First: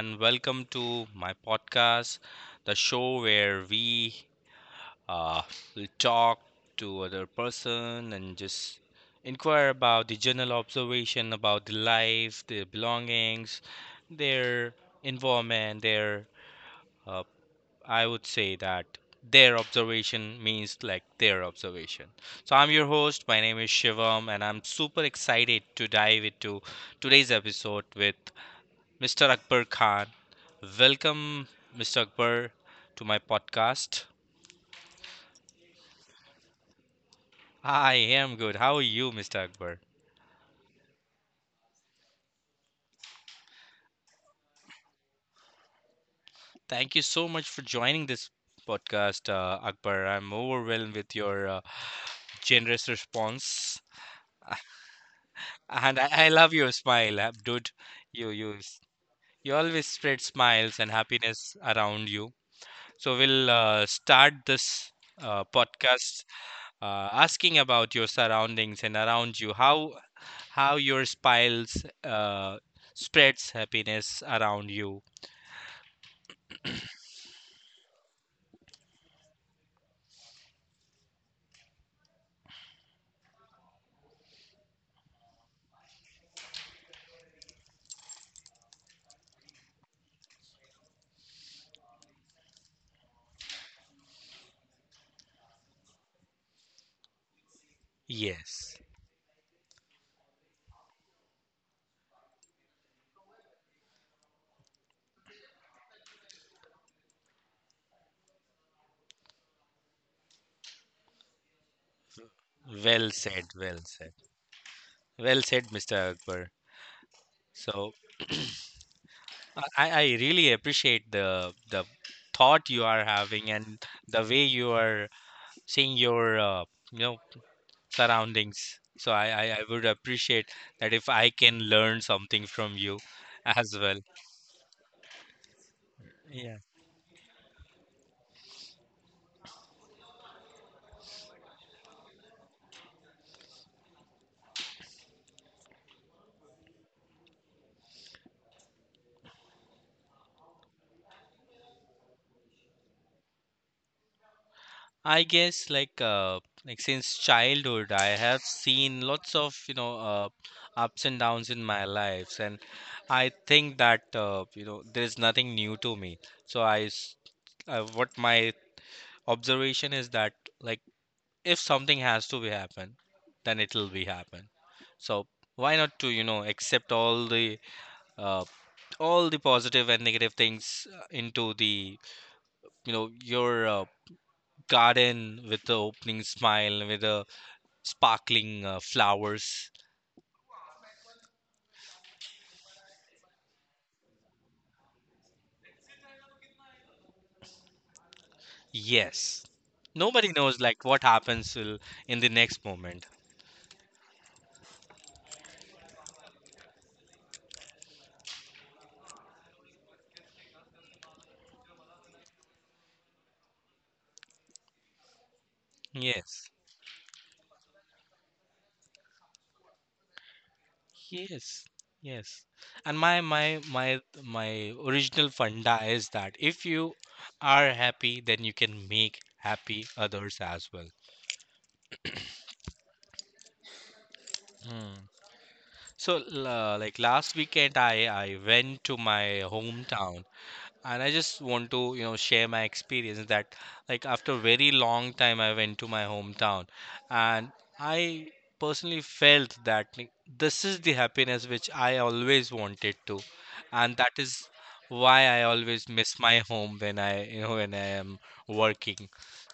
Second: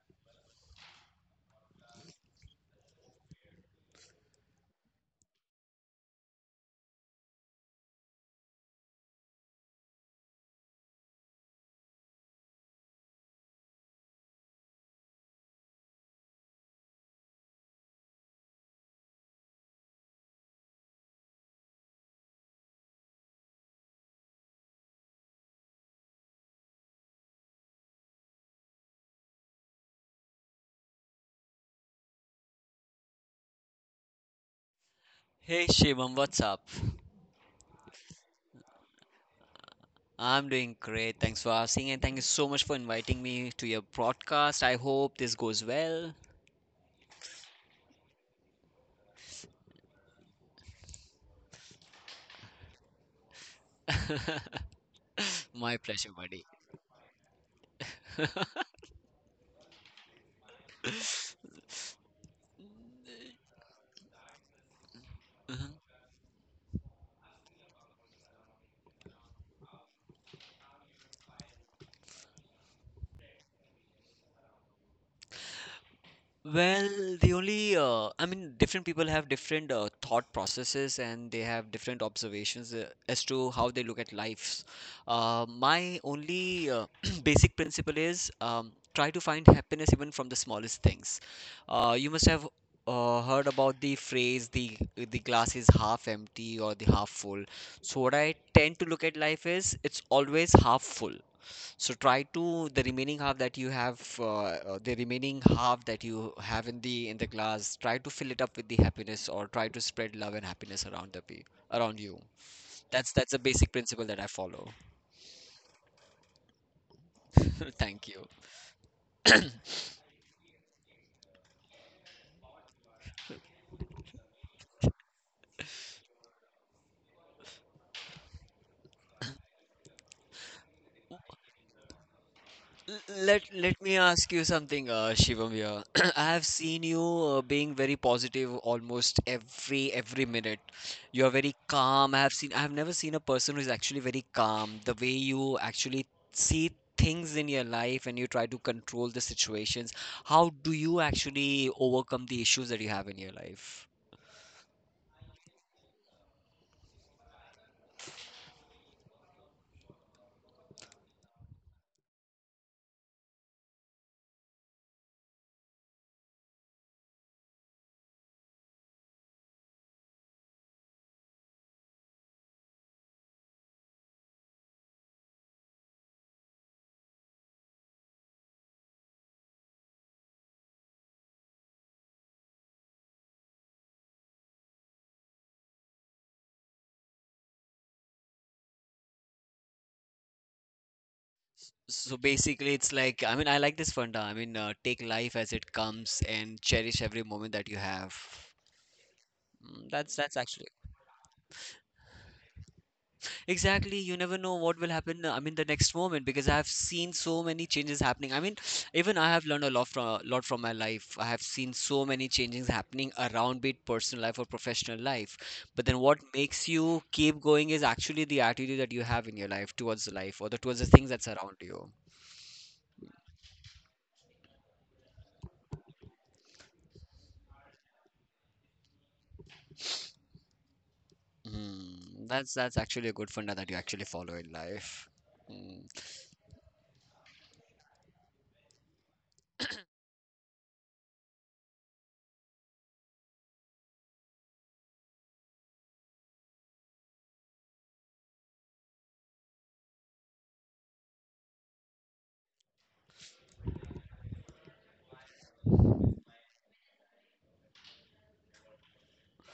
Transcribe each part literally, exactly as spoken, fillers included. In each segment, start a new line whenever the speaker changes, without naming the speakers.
and welcome to my podcast, the show where we uh, will talk to other person and just inquire about the general observation about the life, their belongings, their involvement, their uh, I would say that their observation means like their observation. So, I'm your host. My name is Shivam, and I'm super excited to dive into today's episode with. Mister Akbar Khan. Welcome, Mister Akbar, to my podcast.
Hey Shivam, what's up?
I am good. How are you, Mister Akbar?
I'm doing great. Thanks for asking, and thank you so much for inviting me to your broadcast. I hope this goes well.
Thank you so much for joining this podcast, uh, Akbar. I'm overwhelmed with your uh, generous response,
My
and
pleasure,
I, I
buddy.
love your smile, uh, dude. You you you always spread smiles and happiness around you. So we'll uh, start this uh, podcast, uh, asking about your surroundings and around you, how how your smiles uh, spreads happiness around you.
Well, the only, uh, I mean, different people have different uh, thought processes, and they have different observations uh, as to how they look at lives. Uh, my only uh, basic principle is um, try to find happiness even from the smallest things. Uh, you must have uh, heard about the phrase, the the glass is half empty or the half full. So what I
Yes,
tend to look at life is it's always half full, so try to the remaining half that you have uh, uh, the remaining half that you have in the in the glass, try to fill it up with the happiness, or try to spread love and happiness around the pe- around you.
well
That's that's a
said,
basic
well
principle
said,
that I follow.
well said, Mister Akbar. So
Thank you.
I, I really appreciate the the thought you are having and the way you are seeing your uh, you know surroundings. So I, I I would appreciate that if I can learn something from you
L- Let
as
let me
well.
ask you something, uh, Shivam here. I have
Yeah.
seen you uh, being very positive almost every every minute. You're very calm. I have seen I have never seen a person who's actually very calm. The way you actually see things in your life, and you try to control the situations. How do you actually overcome the issues that you have in your life?
I guess like uh like since childhood I have seen lots of, you know uh, ups and downs in my lives, and I think that, uh, you know, there is nothing new to me. So I s- uh, what my observation is that, like, if something has to be happen, then it'll be happen. So why not to, you know, accept all the uh, all the positive and negative things uh, into the, you know, your uh, garden, with the opening smile, with a sparkling uh, flowers.
So basically, it's like, I mean, I like this Funda. I mean, uh, take life as it comes and cherish every moment that you have.
Yes.
Mm, That's
Nobody
that's
knows
actually.
like what happens will, in the next moment.
Exactly, you never know what will happen, uh, I mean, the next moment, because I have seen so many changes happening. I mean, even I have learned a lot from a lot from my life. I have seen so many changes happening around, be it personal life or professional life. But then, what
Yes.
makes you keep going is actually the attitude that you have in your life towards the life, or the towards the things that's around
Yes.
you.
Yes. And my my my my original funda is that if you are happy, then you can make happy others as well.
Mm, that's that's actually a good funda that you actually follow in
Hmm.
life. Mm,
So, l- uh, like last weekend, I I went to my hometown, and I just want to, you know, share my experience that, like, after a very long time I went to my hometown, and I personally felt that, like, this is the happiness which I always wanted to, and that is why I always miss my home when I, you know, when I am working.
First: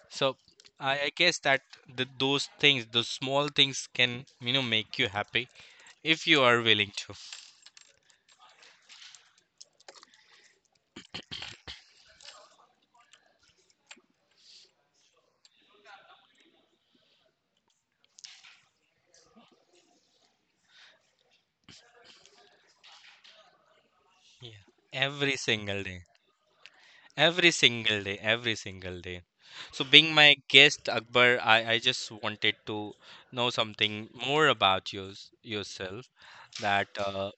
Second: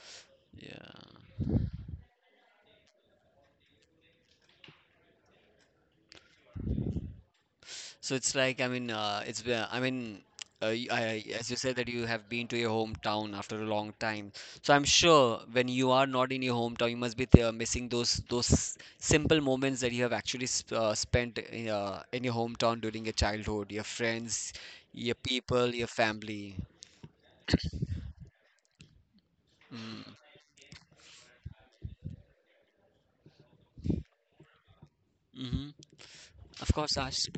So i, I guess that the, those things, those small things can, you know, make you happy if you are willing to.
So it's like, I mean, uh, it's, uh, I mean, uh, y- I, as you said, that you have been to your hometown after a long time. So I'm sure when you are not in your hometown, you must be there missing those those simple moments that you have actually sp uh, spent in, uh, in your hometown during your childhood, your friends,
Yeah,
your
every
people,
single
your
day.
family.
Every single day, every single day. So, being my guest, Akbar, I, I just wanted to know something more about you
Mm-hmm.
yourself.
Of
That,
course, Ash.
uh,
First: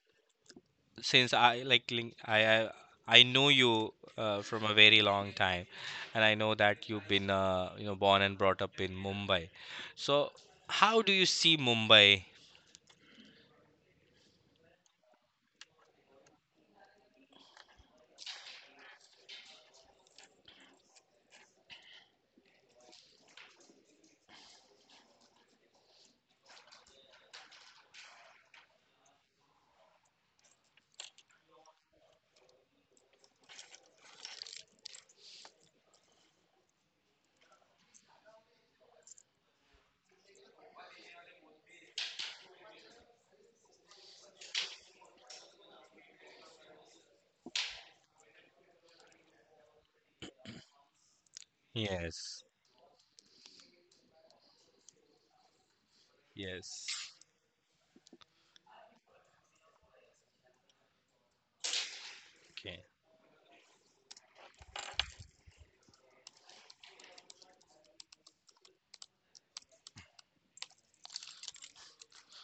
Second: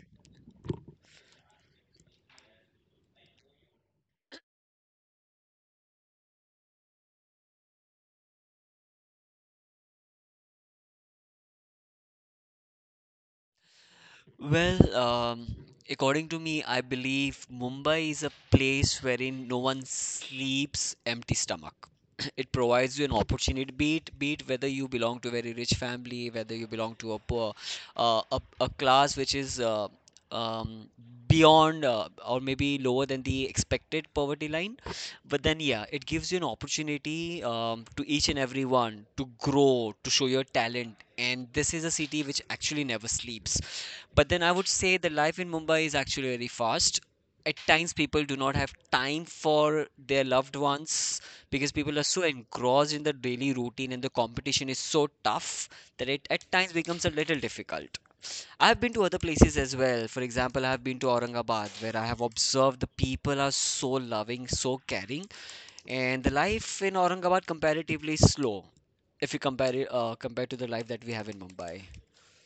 since I like link- I I, I know you uh, from a very long time, and I know that you've been, uh, you know, born and brought up in Mumbai. So, how do you see Mumbai?
Well, um, according to me, I believe Mumbai is a place wherein no one sleeps empty stomach. It provides you an opportunity, be it, be it whether you belong to a very rich family, whether you belong to a poor, uh, a, a class which is uh, um, beyond, uh, or maybe lower than the expected poverty line. But then, yeah, it gives you an opportunity, um, to each and everyone to grow, to show your talent. And this is a city which actually never sleeps. But then I would say the life in Mumbai is actually very fast. At times, people do not have time for their loved ones because people are so
Yes,
engrossed in the daily routine and the competition is so tough that it at times
yes.
becomes a little difficult. I've been to other places as well. For example, I've been to Aurangabad, where I have observed
Okay.
the people are so loving, so caring, and the life in Aurangabad comparatively slow if you compare it uh, compared to the life that we have in Mumbai.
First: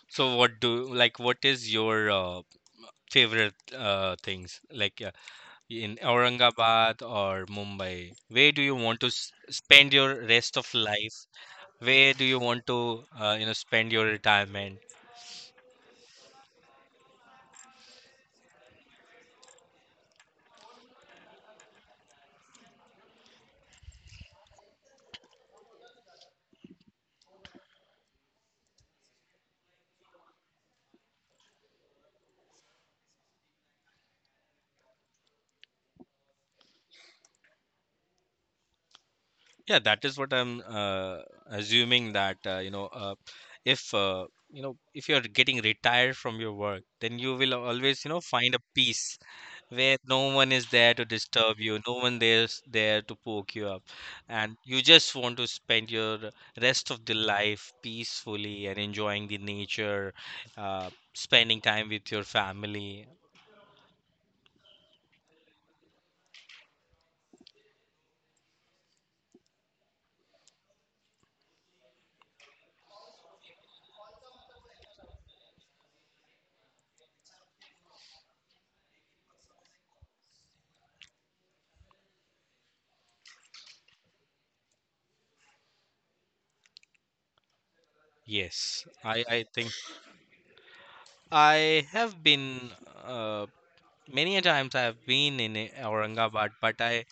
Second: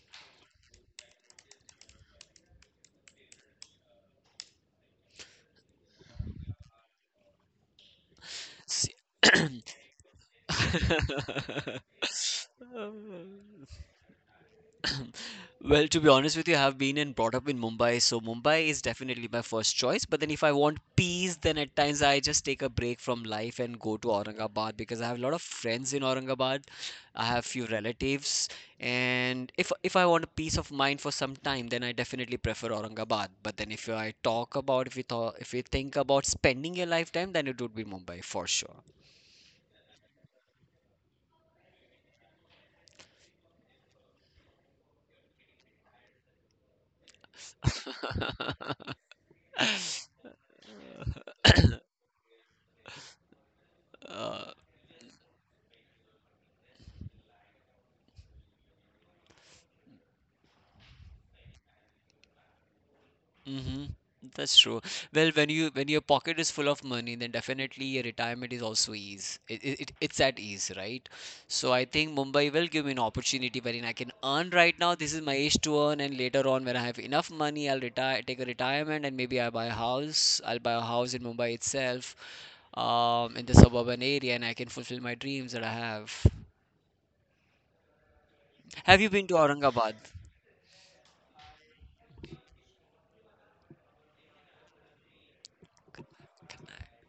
So, what do like? What is your uh, favorite uh, things like in Aurangabad or Mumbai? Where do you
S-
want to s- spend your rest of life? Where do you want to, uh, you know, spend your retirement?
Well, to be honest with you, I have been and brought up in Mumbai, so Mumbai is definitely my first choice. But then if I want peace, then at times I just take a break from life and go to Aurangabad because I have a lot of friends in Aurangabad. I have few relatives, and if if I want a peace of mind for some time, then I definitely prefer Aurangabad. But then if I talk about, if we thought if we think about spending a lifetime, then it would be Mumbai for sure.
Yeah, that is what I'm, uh, assuming that, uh, you know uh, if, uh, you know, if you're getting retired from your work, then you will always, you know, find a peace where no one is there to disturb you, no one there's there to poke you up, and you just want to spend your rest of the life peacefully and enjoying the nature, uh, spending time with your family.
Mm-hmm. That's true. Well, when you when your pocket is full of money, then definitely your retirement is also ease. It, it, it- it's at ease, right? So I think Mumbai will give me an opportunity wherein I can earn right now. This is my age to earn, and later on when I have enough money, I'll retire, take a retirement, and maybe I buy a house. I'll buy a house in Mumbai itself, um, in the suburban area, and I can fulfill my dreams that I have.
Yes,
Have you
I
been to
I think.
Aurangabad?
I have been. Uh, Many a times I've been in eh, Aurangabad,
Karna
but
hai?
I,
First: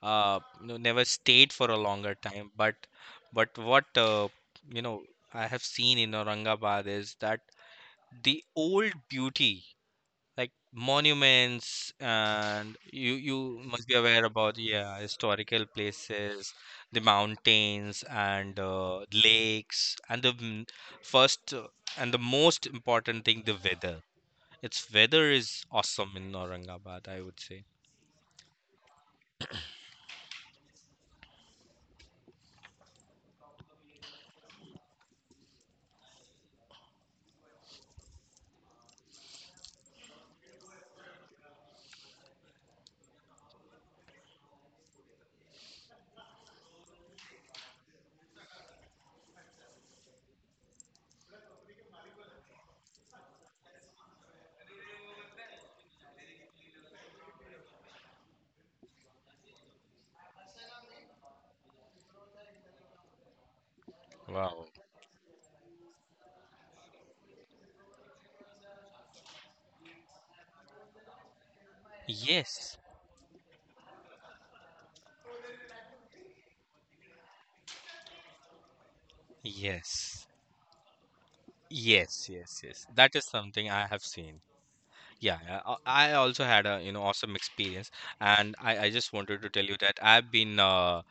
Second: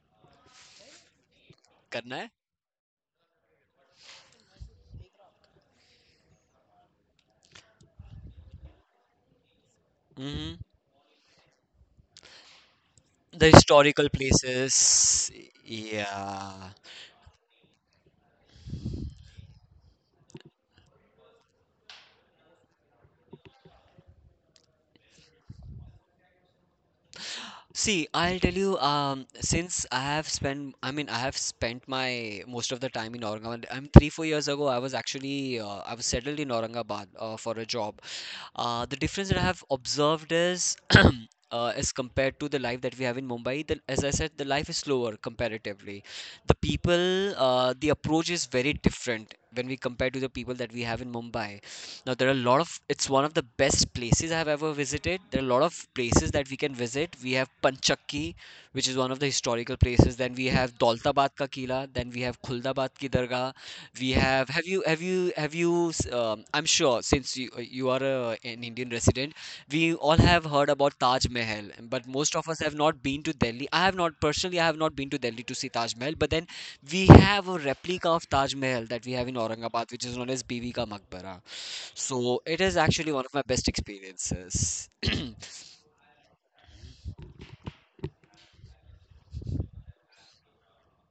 uh, you know, never stayed for a longer
Karna hai?
time. But but what, uh, you know, I have seen in Aurangabad is that the old beauty, like
Mm-hmm.
monuments, and you
The
you must be
historical
aware about, yeah,
places,
historical places,
yeah.
the mountains and, uh, lakes, and the, mm, first uh, and the most important thing, the weather. Its weather is awesome in Aurangabad, I would say.
See, I'll tell you, um since i have spent i mean I have spent my most of the time in Aurangabad. I mean, three four years ago, i was actually uh, I was settled in Aurangabad, uh, for a job. Uh, the difference that I have observed is Uh, as compared to the life that we have in Mumbai, the, as I said, the life is slower comparatively. The people, uh, the approach is very different when we compare to the people that we have in Mumbai. Now, there are a lot of it's one of the best places I have ever visited. There are a lot of places that we can visit. We have Panchakki, which is one of the historical places. Then we have Daulatabad ka Kila. Then we have Khuldabat ki Dargah. We have
Wow.
have you have you have you, um, I'm sure, since you you are a, an Indian resident, we all have heard about Taj Mahal, but most of us have
Yes.
not been to Delhi. I have not personally, I have not been to Delhi to see Taj Mahal, but then we have a replica of Taj Mahal that we have in Aurangabad, which is
Yes.
known as Bibi Ka Maqbara.
Yes,
So it
yes,
is
yes.
actually
That
one
is
of my best
something I have seen.
experiences.
Yeah, I I- I also had a, you know, awesome experience, and I I just wanted to tell you that I've been uh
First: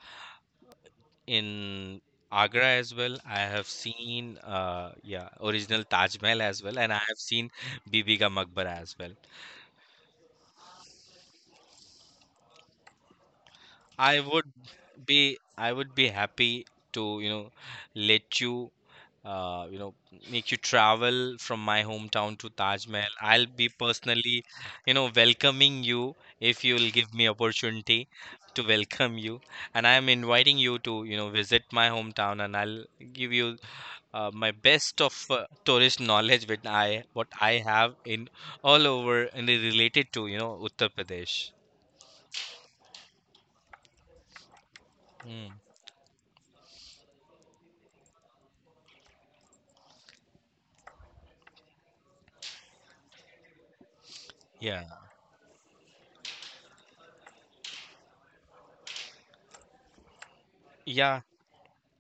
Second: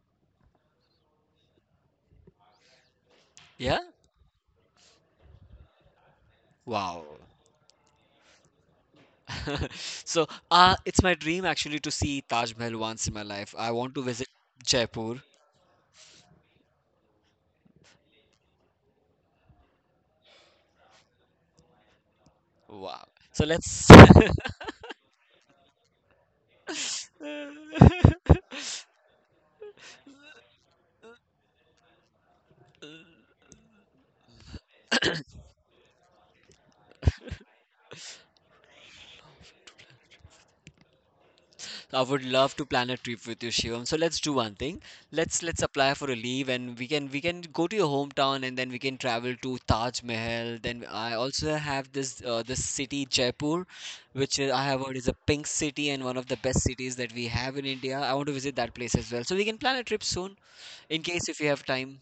in Agra as well. I have
Yeah?
seen, uh yeah, original Taj Mahal as well, and I
Wow.
have seen Bibi Ka Maqbara as well.
So, uh, it's my dream actually to see Taj Mahal once in my life. I want to
I
visit
would
Jaipur.
be. I would be happy to, you know, let you, uh, you know make you travel from my hometown to Taj
Wow.
Mahal.
So
I'll be
let's.
personally, you know, welcoming you if you'll give me opportunity to welcome you, and I am inviting you to, you know, visit my hometown, and I'll give you uh, my best of uh, tourist knowledge with I what I have in all over and related to, you know, Uttar Pradesh.
I would love to plan a trip with you, Shivam. So let's do one thing. Let's
Mm,
let's apply for a leave, and we can we can go to your hometown, and then we can travel to Taj Mahal. Then I also have this uh, this city Jaipur, which is, I have
yeah.
heard, is a pink city and one of the best cities that we have in India. I want to visit that place as well. So we can plan a trip soon, in
Yeah,
case if you have time.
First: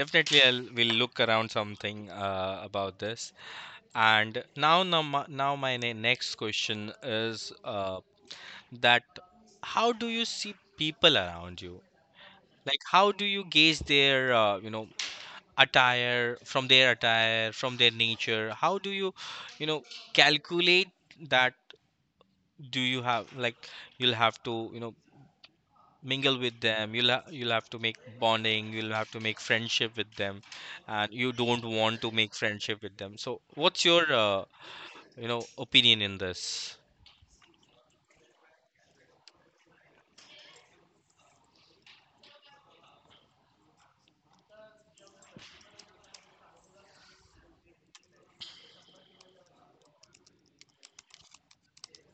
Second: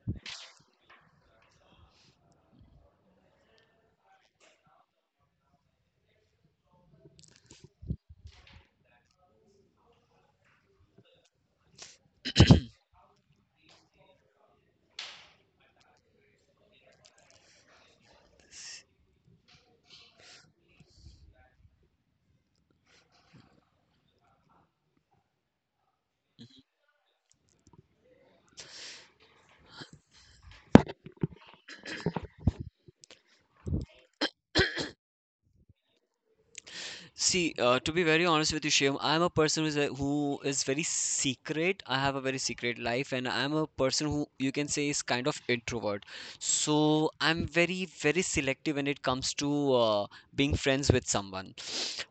definitely, I'll will look around something, uh, about this. And now, now, my- now my ne- next question is uh, that how do you see people around you? Like, how do you gauge their, uh, you know, attire, from their attire, from their nature? How do you, you know, calculate that? Do you have like you'll have to, you know, mingle with them? You'll ha- you'll have to make bonding, you'll have to make friendship with them, and you don't want to make friendship with them. So what's your, uh, you know, opinion in this?
See, uh, to be very honest with you, Shyam, I'm a person who's a, who is very secret. I have a very secret life, and I'm a person who you can say is kind of introvert. So I'm very, very selective when it comes to uh, being friends with someone.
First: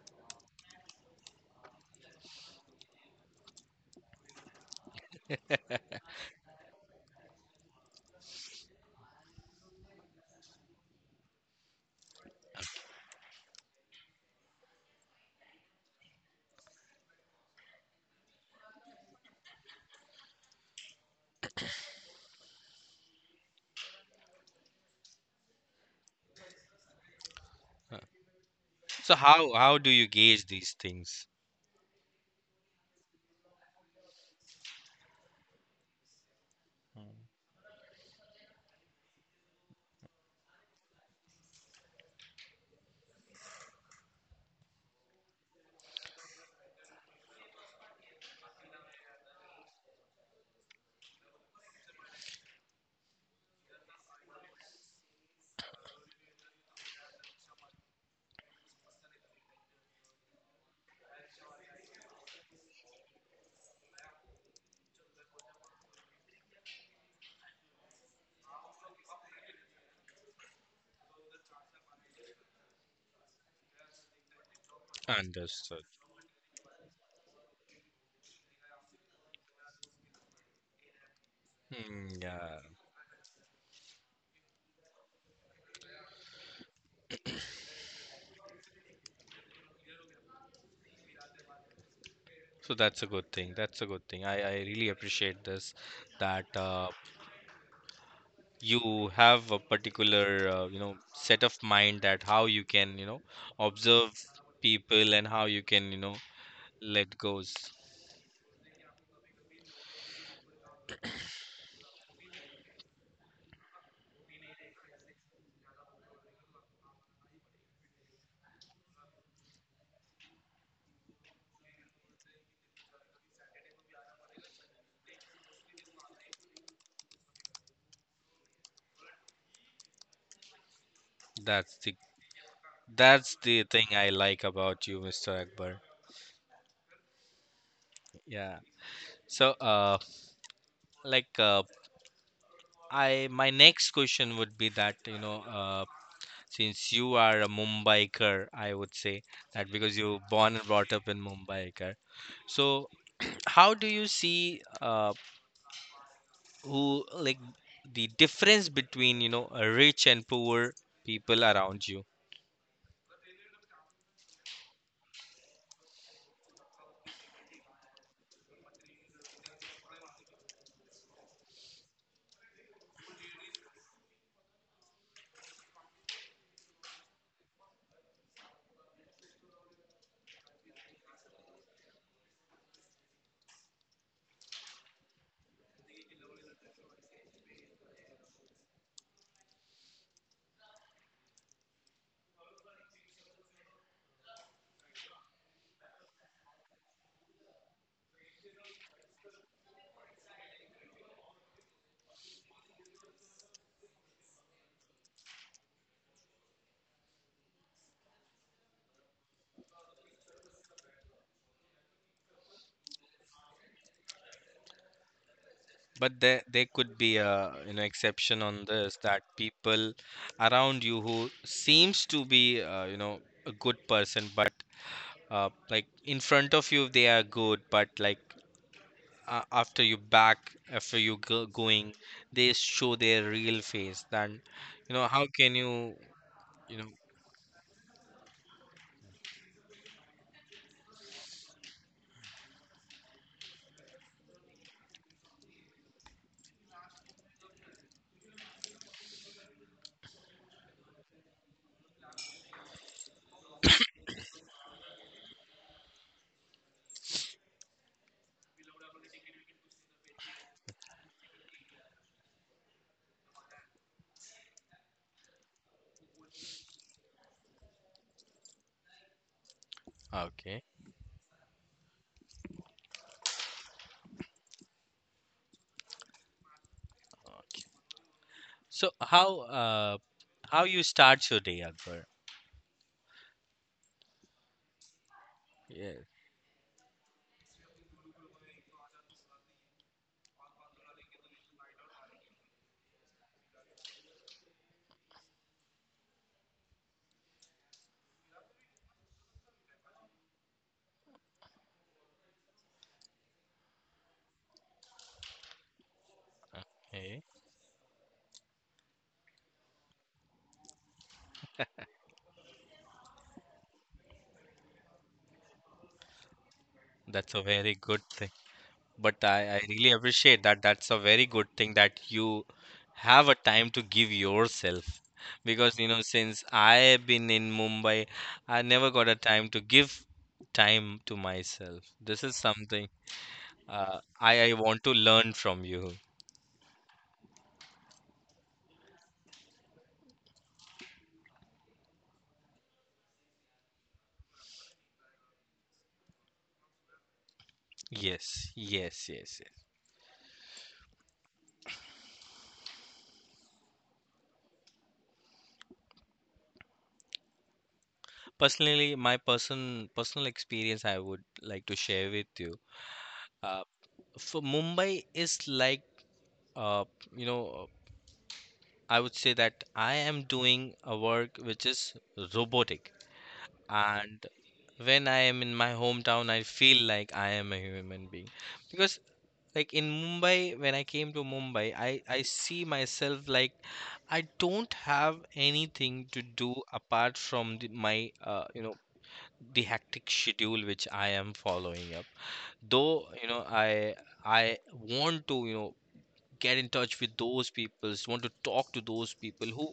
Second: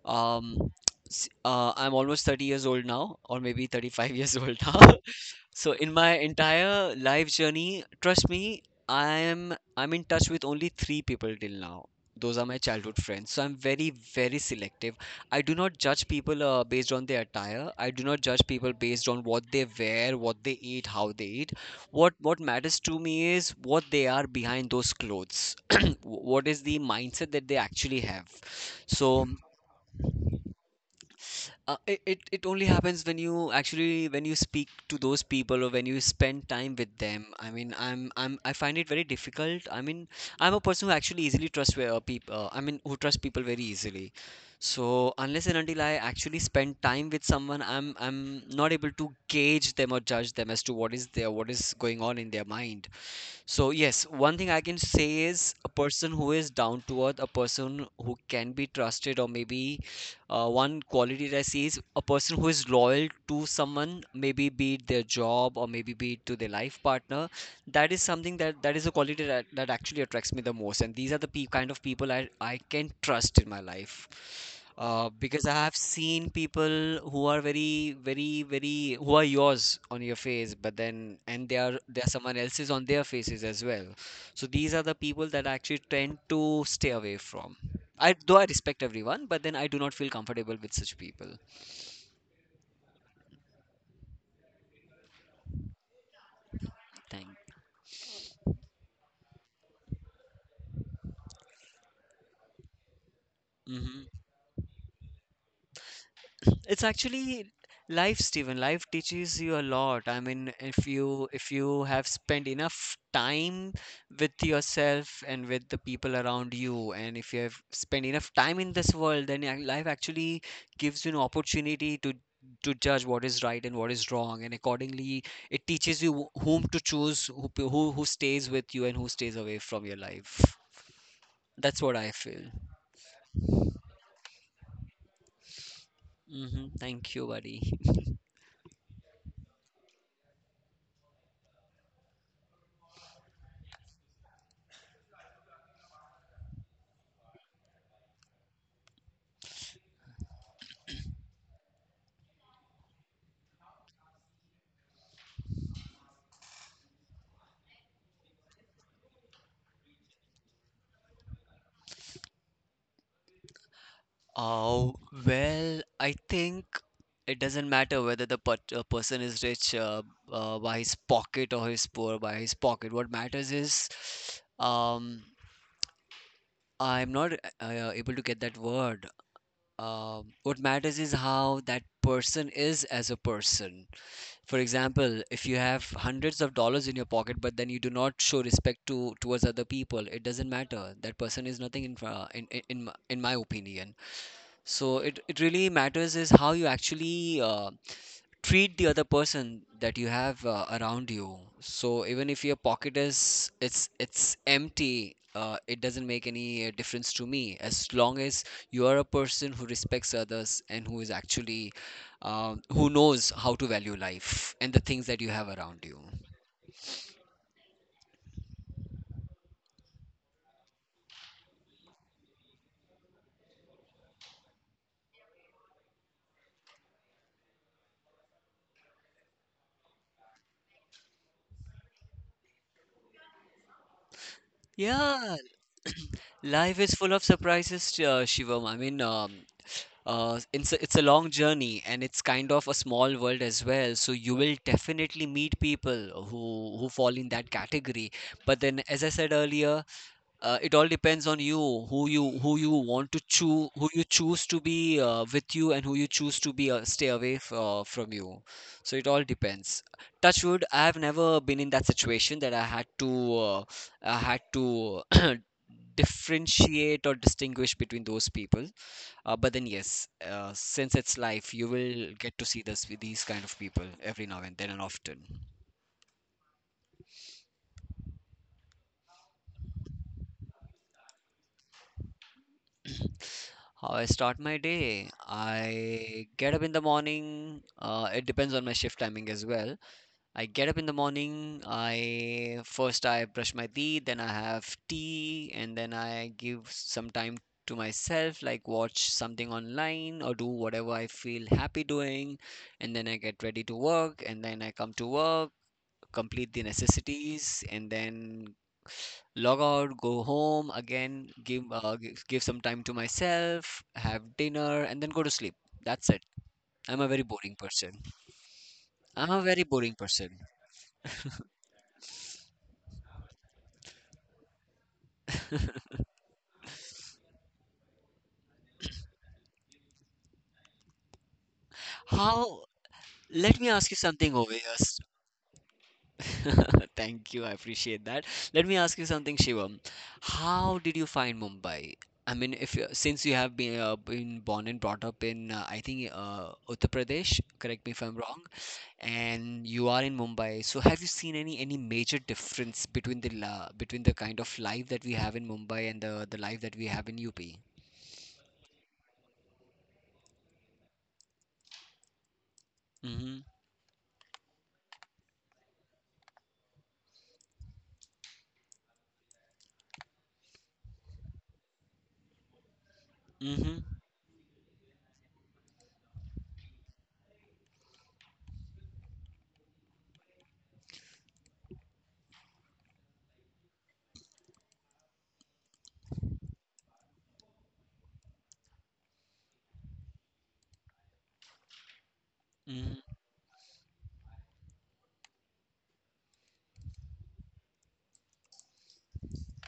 Um, s- uh, I'm almost thirty years old now, or maybe thirty-five years old now. So in my entire life journey, trust me, I'm I'm in touch with only three people till now. Those are my childhood friends. So I'm very, very selective. I do not judge people uh, based on their attire. I do not judge people based on what they wear, what they eat, how they eat. What what matters to me is what they are behind those clothes. What is the mindset that they actually have? So,
So how how do you gauge these things?
uh, it, it, it only happens when you actually when you speak to those people, or when you spend time with them. I mean, I'm I'm I find it very difficult. I mean, I'm a person who actually easily trusts uh, people. Uh, I mean, who trust people very easily. So unless and until I actually spend time with someone, I'm I'm not able to gauge them or judge them as to what is there, what is going on in their mind. So, yes, one thing I can say is a person who is down to earth, a person who can be trusted, or maybe, uh, one quality that I see is a person who is loyal to someone, maybe be it their job, or maybe be it to their life partner. That is something that that is a quality that, that actually attracts me the most, and these are the pe- kind of people I, I can trust in my life, uh, because I have
Understood.
seen people who are very very very who are yours on your face, but then and they are they are
Mm,
someone
yeah.
else's on their faces as well. So these are the people that I actually tend to stay away from. I though I respect everyone, but then I do not feel comfortable with such people.
So that's a good thing, that's a good thing. I i really appreciate this, that, uh,
Thank
you have a particular, uh, you know, set of mind, that how you can, you know,
Mhm.
observe people and how you can, you know,
It's
let
actually
goes.
life, Steven, life teaches you a lot. I mean, if you if you have spent enough time with yourself and with the people around you, and if you have spent enough time in this world, then ac- life actually gives you an opportunity to to judge what is right and what is wrong, and accordingly it teaches you wh- whom to choose, who p- who, who stays with you and who stays away from your life.
That's
That's
the.
what I feel.
That's the thing I like about you, Mister Akbar.
Hmm, thank you, buddy.
Yeah. So, uh, like, uh, I my next question would be that, you know, uh, since you are a Mumbaiker, I would say, that because you born and brought up in Mumbaiker. So, how do you see, uh, who like the difference between, you know, uh, rich and poor people around you?
Oh, well, I think it doesn't matter whether the per uh, person is rich, uh, uh, by his pocket, or he's poor by his pocket. What matters is, um, I'm not uh, able to get that word. Um, what matters is how that person is as a person. For example, if you have hundreds of dollars in your pocket, but then you do not show respect to towards other people, it doesn't matter. That person is nothing in fr- in in in my, in my opinion. So it, it really matters is how you actually uh, treat the other person that you have uh, around you. So even if your pocket is it's it's empty, uh, it doesn't make any uh, difference to me, as long as you are a person who respects others and who is actually um, who knows how to value life and the things that you have around you.
But there, there could be a, you know, exception on this, that people around you who seems to be, uh, you know, a good person, but, uh, like in front of you they are good, but like, uh, after you back, after you go, going, they show their real face. Then you know how
Yeah,
can you, you
life
know.
is full of surprises, uh, Shivam. I mean, um, uh, it's a, it's a long journey, and it's kind of a small world as well. So you will definitely meet people who who fall in that category. But then, as I said earlier, uh, it all depends on you, who you who you want to choose, who you choose to be uh, with you, and who you choose to be uh, stay away f- uh, from you. So it all depends. Touch wood, I have never been in that situation that I had to uh, i had to differentiate or distinguish between those people. Uh, but then yes, uh,
Okay,
since it's life, you will get to see this these kind of people every now and then, and often.
okay. So how uh how you start your day, Akbar?
How I start my day?
Yeah.
I get up in the morning. Uh, it depends on my shift timing as well. I get up in the morning. I first I brush my teeth, then I have tea, and then I give some time to myself, like watch something online or do whatever I feel happy doing, and then I get ready to work, and then I come to work, complete the
Okay.
necessities, and then log out, go home again, give, uh, give give some time to myself, have dinner, and then go to sleep. That's it. I'm a very
That's a
boring
very
person.
good thing. But
I'm a
I, I
very
really
boring
appreciate
person.
that. That's a very good thing that you have a time to give yourself. Because, you know, since I've been in Mumbai, I never got a time to give time to myself. This is
How?
something,
Let me ask
uh,
you something,
I, I
over here.
want to learn from you.
Thank you. I appreciate that. Let me ask you something, Shivam. How did you find Mumbai? I mean, if you, since you have been uh, been born and brought up in, uh, I think, uh, Uttar Pradesh. Correct me if I'm wrong.
Yes, yes, yes, yes.
And you are in Mumbai. So have you seen any any major difference between the la between the kind of life that we have in Mumbai and the the life that we have in U P?
Personally, my person personal experience I would like to share with you.
Mm-hmm.
Uh, for Mumbai is like, uh, you know, I would say that I am doing a work which is robotic.
Mm-hmm.
And when I am in my hometown, I feel like I am a human being. Because, like in Mumbai, when I came to Mumbai, I, I see myself like I don't have anything to do apart from the, my, uh, you know, the hectic schedule which I am following up.
Mm-hmm.
Though, you know, I I want to, you know, get in touch with those people, want to talk to those people who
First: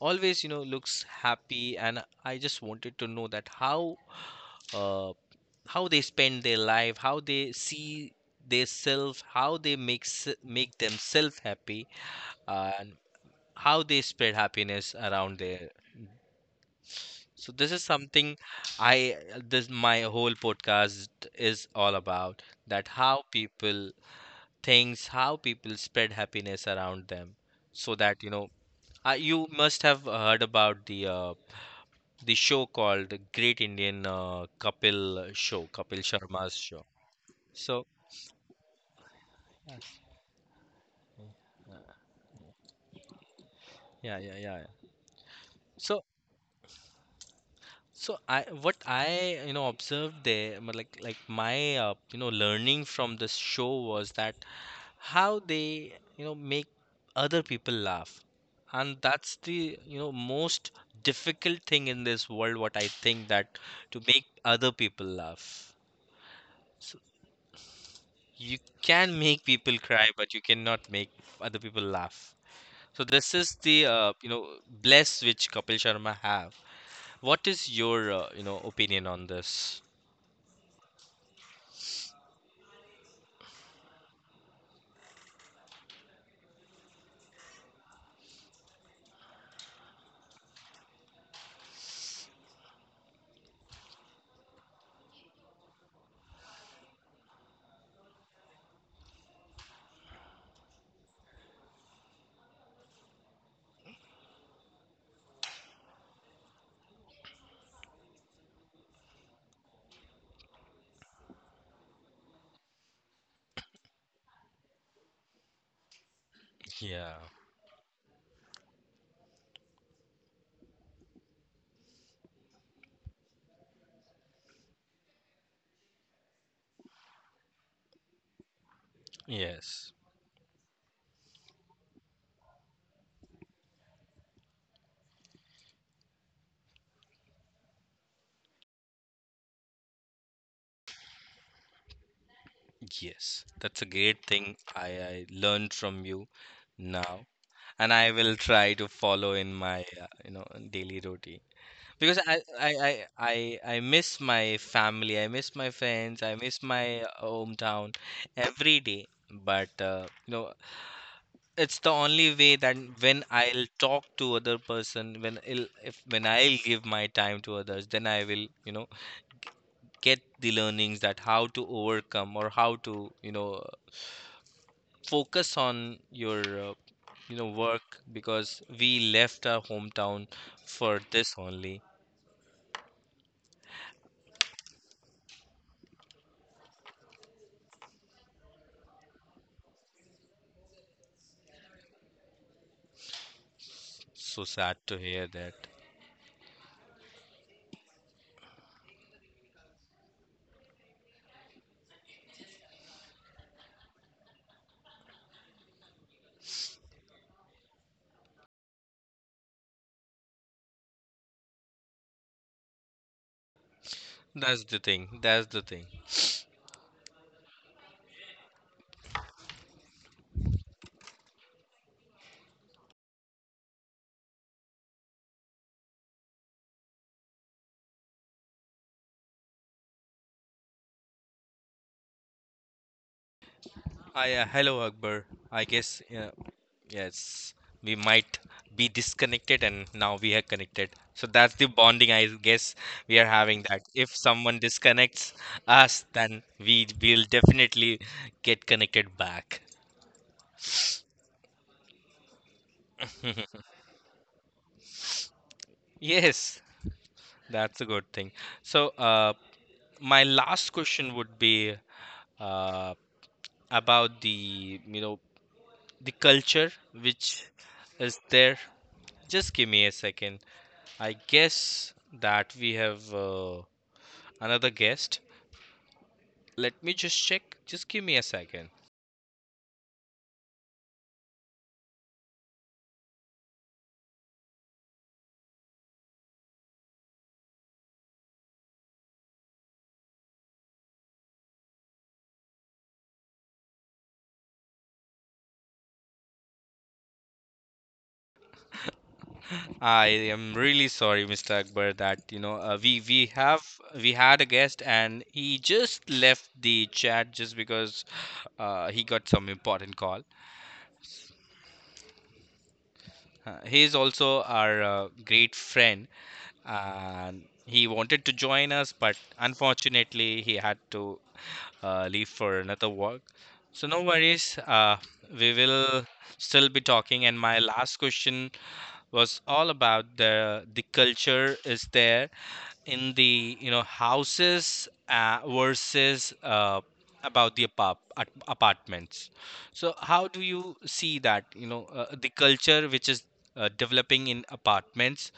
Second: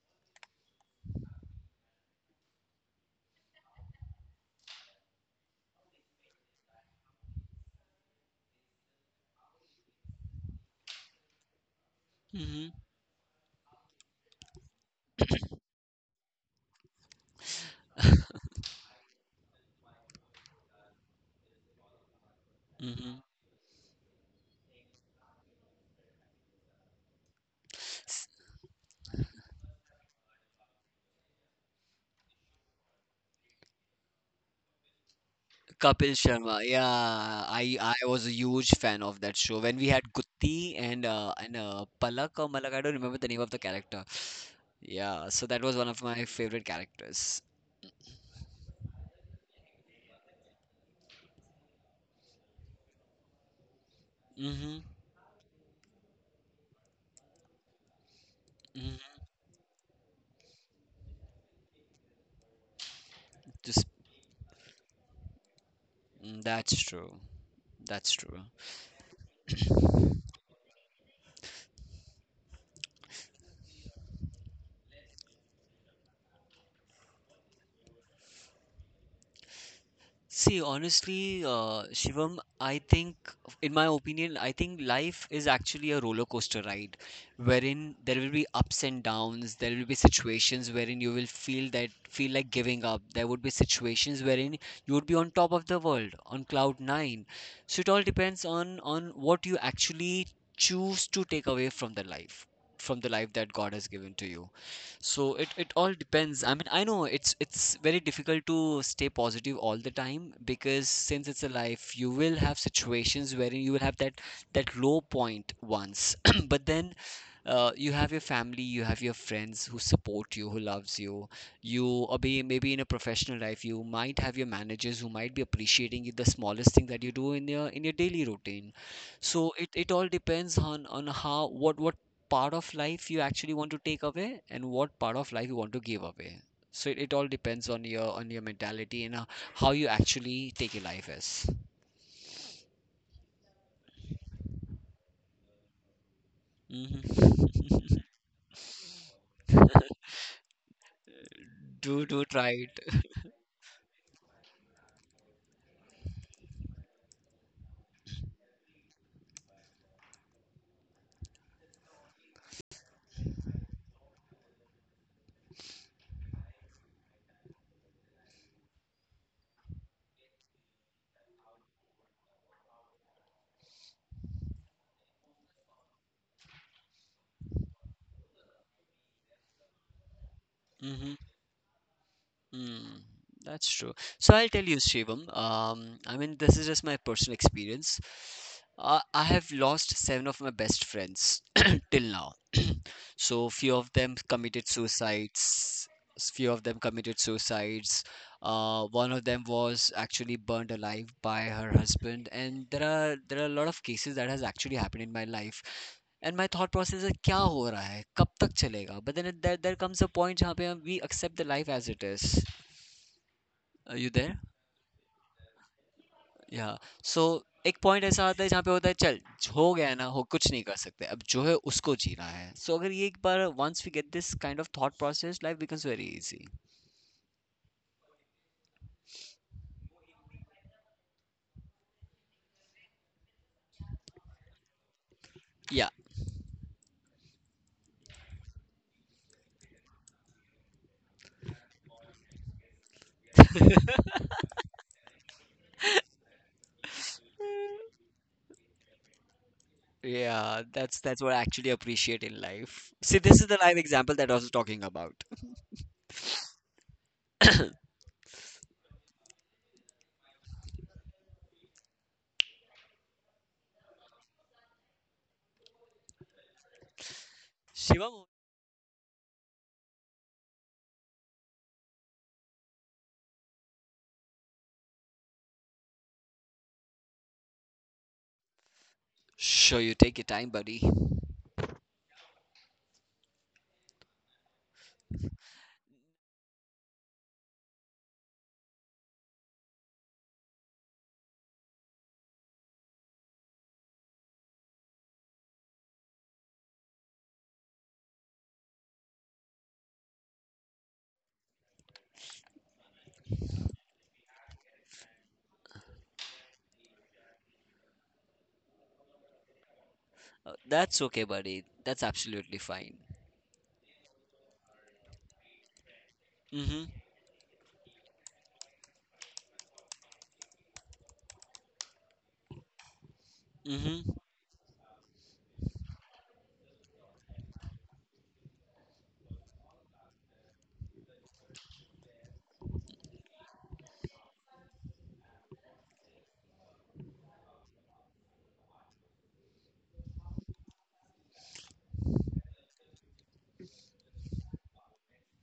always, you know, looks happy. And I just wanted to know that how, uh, how they spend their life, how they see their self, how they make se- make themselves happy
Mm-hmm.
and how they spread happiness around there. So this is something I this my whole podcast is all about, that how
Mm-hmm.
people thinks, how people spread happiness around them. So that
S-
you know, uh, you must have heard about the, uh, the show called Great Indian, uh, Kapil Show, Kapil
Kapil
Sharma's
Sharma.
show.
Yeah, I
So
I was a huge fan of that show when we had Gutti and uh, and uh, Palak or Malak. I don't remember the name of the character.
yeah, yeah, yeah, yeah.
Yeah, so that was one
So
of my favorite characters.
so I what I, you know, observed there, but like like my, uh, you know, learning from this show was that
Mm-hmm.
how they, you know, make other people laugh, and
Mm-hmm.
that's the, you know, most difficult thing in this world. What I think that
Just
to make other people laugh.
mm, that's
So
true. That's true.
you can make people cry, but you cannot make other people laugh. So this is the, uh, you know, bless which Kapil Sharma have. What is your, uh, you know, opinion on this?
See, honestly, uh, Shivam, I think, in my opinion, I think life is actually a roller coaster ride wherein there will be ups and downs. There will be situations wherein you will feel that feel like giving up. There would be situations wherein you would be on top of the world, on cloud nine. So it all depends on on what you actually choose to take away from the life, from the life that God has given to you. So it it all depends. I mean, I know it's it's very difficult to stay positive all the time, because since it's a life, you will have situations wherein you will have that that low point once, but then
Yeah.
uh, you have your family, you have your friends who support you, who loves you, you or be, maybe in a professional life you might have your managers who might be appreciating the smallest thing that you do in your in your daily routine. So it, it
Yes.
all depends on on how, what what part of life you actually want to take away and what part of life you want to give away. So it, it all depends on your on your mentality, and uh, how you actually take your life as.
Yes. That's a great thing I, I learned from you now,
Hmm.
and I will try to follow in my, uh, you know, daily routine.
Do
Because
do
I,
try
I I
it.
I I miss my family, I miss my friends, I miss my, uh, hometown every day. But uh, you know, it's the only way that when I'll talk to other person, when I'll if when I'll give my time to others, then I will you know get the learnings that how to overcome or how to you know focus on your uh, you know work, because we left our hometown for
Hmm.
this only.
Mm, that's true. So I'll tell you, Shivam. Um, I mean, this is just my personal experience. Uh, I have lost seven of my best friends till now. So few of them
So
committed
sad to hear that.
suicides. s- Few of them committed suicides. Uh, one of them was actually burned alive by her husband. And there are there are a lot of cases that has actually happened in my life. And my thought process है क्या हो रहा है कब तक चलेगा but then there comes a point जहाँ पे हम we accept the life as it is. Are you there?
That's the thing. That's the thing.
या, सो एक पॉइंट ऐसा आता है जहाँ पे होता है चल, हो गया है ना, हो कुछ नहीं कर सकते, अब जो है उसको जीना है. सो so, अगर ये एक बार once we get this kind of thought process life becomes very easy.
I uh, Hello Akbar. I
या.
guess uh, yes, we might be disconnected and now we are connected. So that's the bonding, I guess we are having that. If someone disconnects us, then we will definitely get connected back.
Yeah, that's that's what I actually appreciate in life. See this is the live example that I was talking about,
Yes, that's a good thing. So uh, my last question would be uh, about the you know the culture which
Shivam.
is there. Just give me a second. I guess that we have uh, another guest. Let me just check. Just give me a second.
Sure, you take your time, buddy.
I am really sorry, mister Akbar, that you know uh, we we have we had a guest and he just left the chat just because uh, he got some important call.
Uh, that's okay, buddy. That's absolutely fine.
Uh, he is also our uh, great friend,
Mm-hmm.
and he wanted to join us, but unfortunately, he had to uh, leave for another work. So no
Mm-hmm.
worries. Uh, we will still be talking. And my last question was all about the the culture is there in the you know houses uh, versus uh, about the apart- apartments. So how do you see that? You know, uh, the culture which is uh, developing in apartments,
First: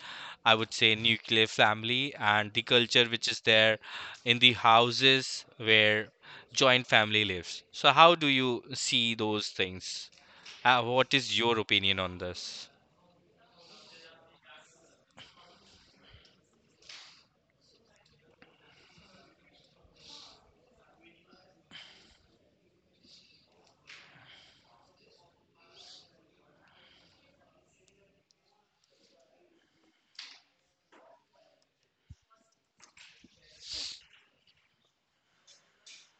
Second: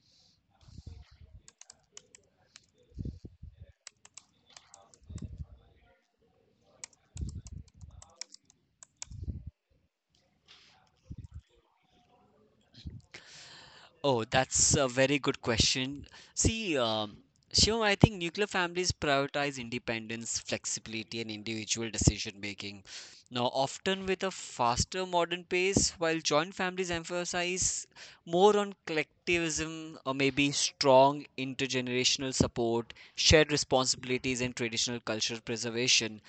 I would say nuclear family, and the culture which is there in the houses where joint family lives. So how do you see those things? Uh, what is your opinion on this?
Oh, that's a very good question. See, um, Shivam, I think nuclear families prioritize independence, flexibility, and individual decision making, now, often with a faster modern pace, while joint families emphasize more on collectivism, or maybe strong intergenerational support, shared responsibilities, and traditional cultural preservation.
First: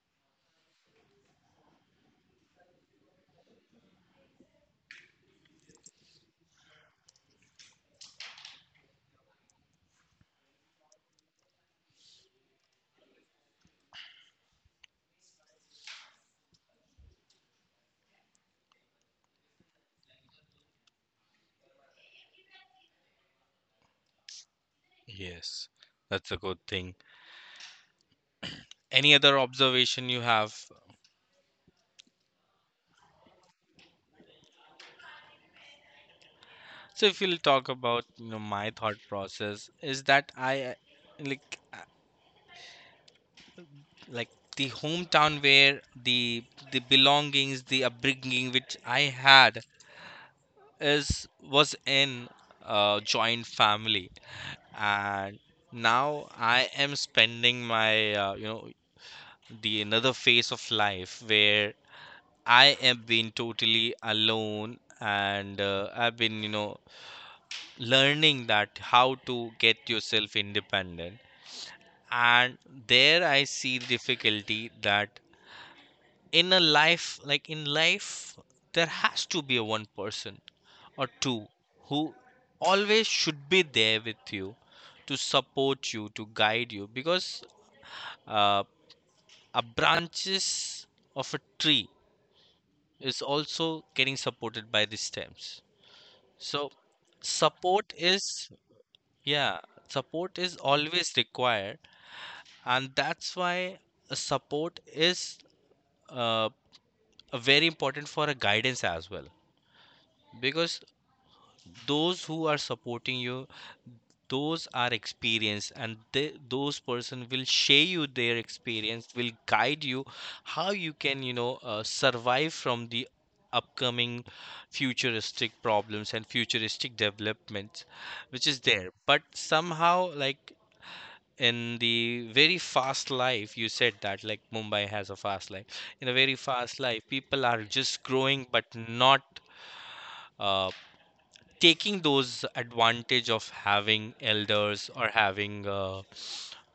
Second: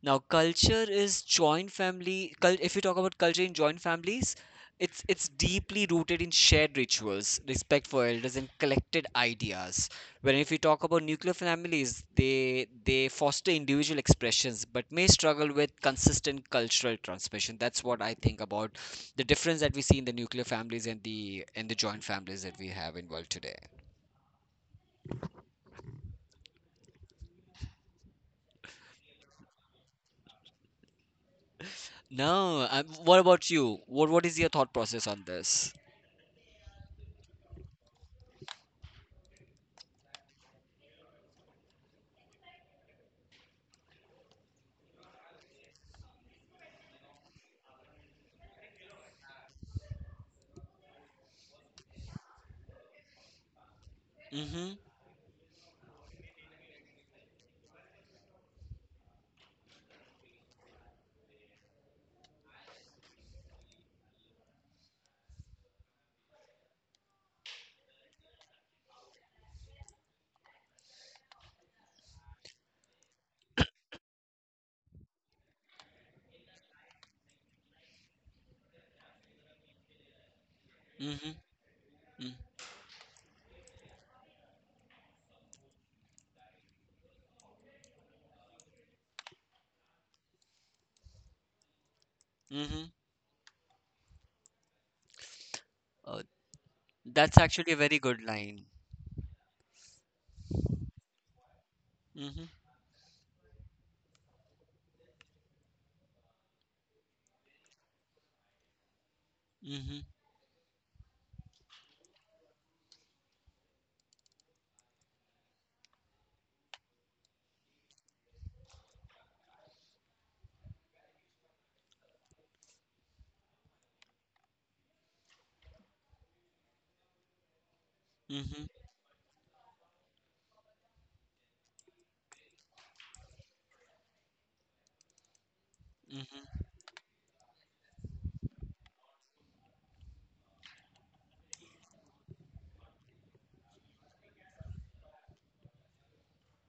Now, culture is joint family. Cul- if you talk about culture in joint families, it's it's deeply rooted in shared rituals, respect for elders, and collected ideas. When if you talk about nuclear families, they they foster individual expressions, but may struggle with consistent cultural transmission. That's what I think about the difference that we see in the nuclear families and the and the joint families that we have in world today.
Yes, that's a good thing. Any other observation you have?
Now, um, what about you? What what is your thought process on this?
So, if you'll talk about, you know, my thought process is that I uh, like. like the hometown where the the belongings, the upbringing which I had is was in a joint family.
Mm-hmm.
And now I am spending my uh, you know the another phase of life where I am being totally alone, and uh, I've been you know learning that how to get yourself independent. And there I see the difficulty that in a life like in life there has to be a one person or
Mm-hmm.
two who
Mm-hmm.
always should be there with you, to support you, to guide you, because uh, a branches of a tree
Mm-hmm.
is also getting supported by the stems.
Oh,
So
that's actually a
support
very good
is,
line.
yeah, support is always required,
Mm-hmm.
and that's why a support is uh, a very important for a guidance as well,
Mm-hmm.
because those who are supporting you, those are experienced, and they, those person will share you their experience, will guide you how you can you know uh, survive from the upcoming futuristic problems and futuristic developments which is
Mm-hmm.
there. But somehow, like in the very fast life, you said that like Mumbai has a fast life. In a very
Mm-hmm.
fast life, people are just growing but not uh, taking those advantage of having elders or having uh,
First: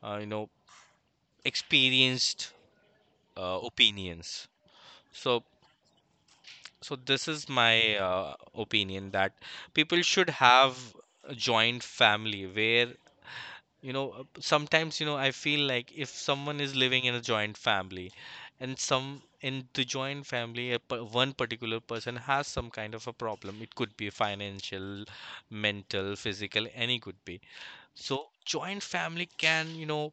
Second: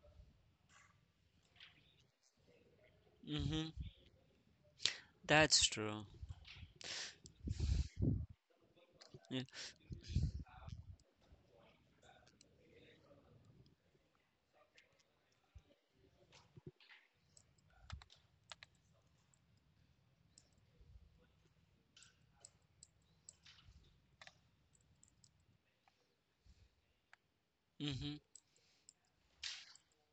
uh, you know experienced uh,
Mm-hmm.
opinions. so
That's true.
so this is my uh, opinion that
Yeah.
people should have a joint family where you know uh, sometimes, you know, I feel like if someone is living in a joint family, and some in the joint family a, per- one particular person has some kind of a problem, it could be financial, mental, physical, any could be.
Mm-hmm.
So joint family can, you know,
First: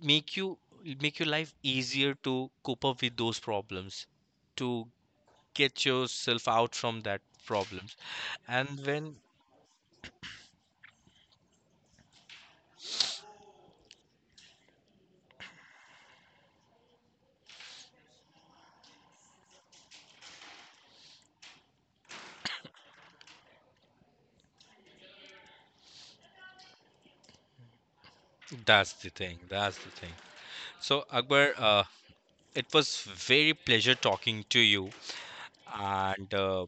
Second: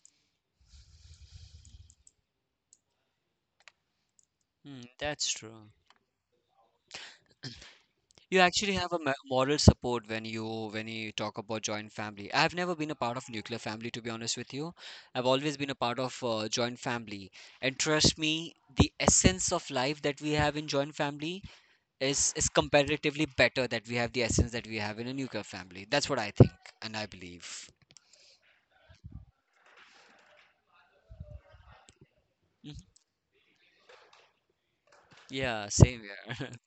make you make your life easier to cope up with those problems, to
Mm, that's true.
get yourself out from that problems.
You actually
And
have a mo-
when
moral support when you when you talk about joint family. I've never been a part of nuclear family, to be honest with you. I've always been a part of uh, joint family, and trust me, the essence of life that we have in joint family is is comparatively better that we have, the essence that we have in a nuclear family. That's what I think and I believe.
that's the thing, that's the thing. So Akbar, uh, it was very pleasure talking to you,
Yeah, same
and
here.
uh,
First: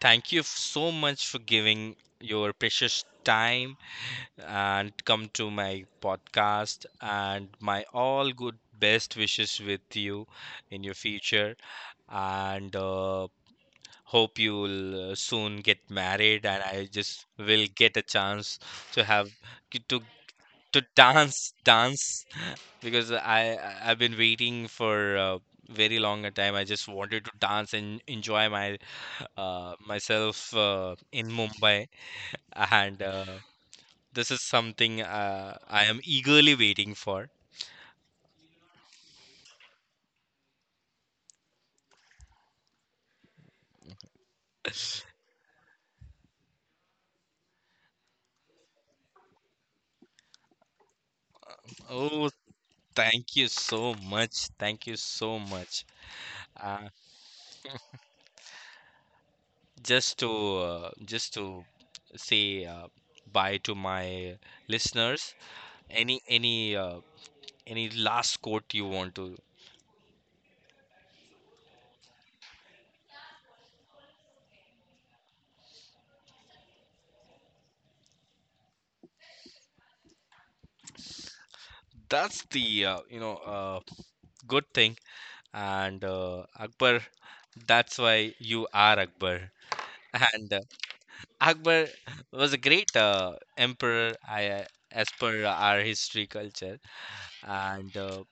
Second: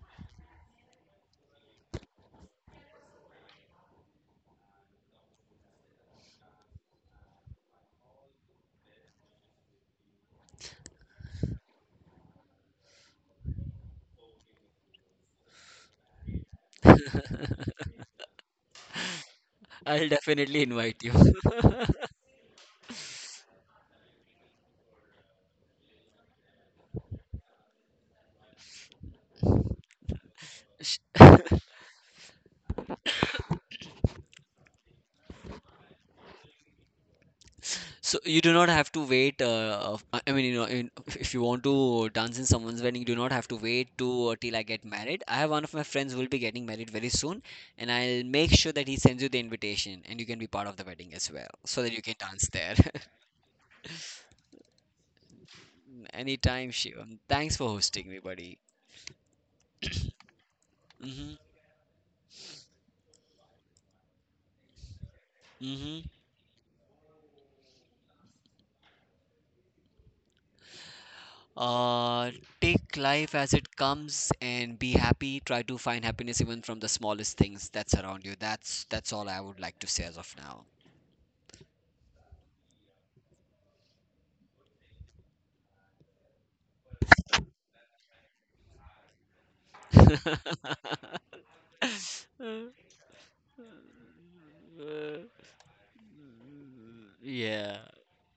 thank you so much for giving your precious time and come to my podcast. And my all good best wishes with you in your future. And uh, hope you'll uh, soon get married and I just will get a chance to have to to
I'll definitely
to
invite you.
dance dance, because i I- i've been waiting for uh, very long a time. I just wanted to dance and enjoy my uh, myself uh, in Mumbai. And uh, this is something uh, I am eagerly waiting for.
So you do not have to wait. Uh, of- I I mean, you know, in, if you want to dance in someone's wedding, you do not have to wait to uh, till I get married. I have one of my friends who will be getting married very soon, and I'll make sure that he sends you the invitation, and you can be part of the wedding as well, so that you can
Oh,
dance there.
thank you so much, thank you so much.
Anytime, Shivam. Thanks for hosting me, buddy.
Just to uh, just
Mm-hmm.
to say uh, bye to my listeners.
Mm-hmm.
Any any uh, any last quote you want to.
Uh, take life as it comes and be happy. Try to find happiness even from the smallest things that's around you. That's that's all I would like to say as of now.
That's the uh, you know uh, good thing. And uh, Akbar, that's why you are Akbar, and uh, Akbar was a great uh, emperor, I, uh, as per our history culture.
Yeah,
And uh,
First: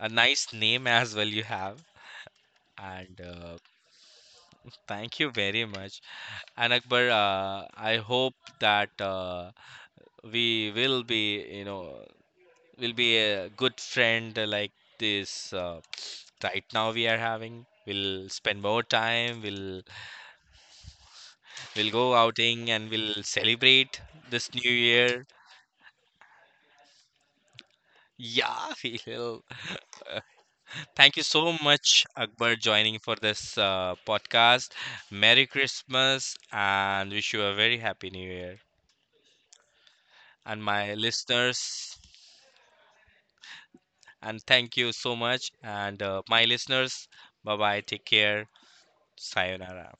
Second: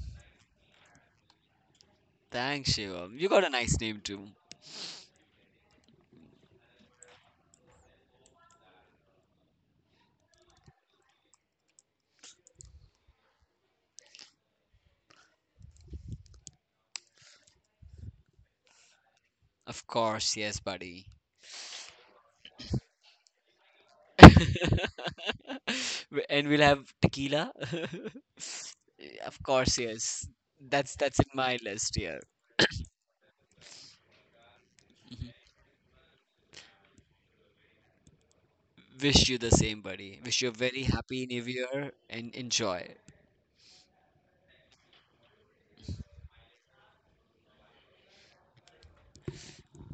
a nice name as well you have.
thanks, Shivam.
And
You got a
uh,
nice name too.
thank you very much. And Akbar, uh, I hope that uh, we will be, you know, will be a good friend like this. Uh, right now we are having. We'll spend more time. We'll
Of course, yes, buddy.
we'll go outing, and we'll celebrate this new year.
W- And we'll have tequila.
Yeah, we'll.
Of course, yes. That's
Thank
that's
you
in
so
my list
much,
here.
Akbar, joining for this uh, podcast. Merry Christmas and wish you a very happy New Year.
Wish you the same, buddy. Wish you a
And
very
my
happy new
listeners,
year and enjoy.
and thank you so much. And uh, my listeners, bye bye. Take care. Sayonara.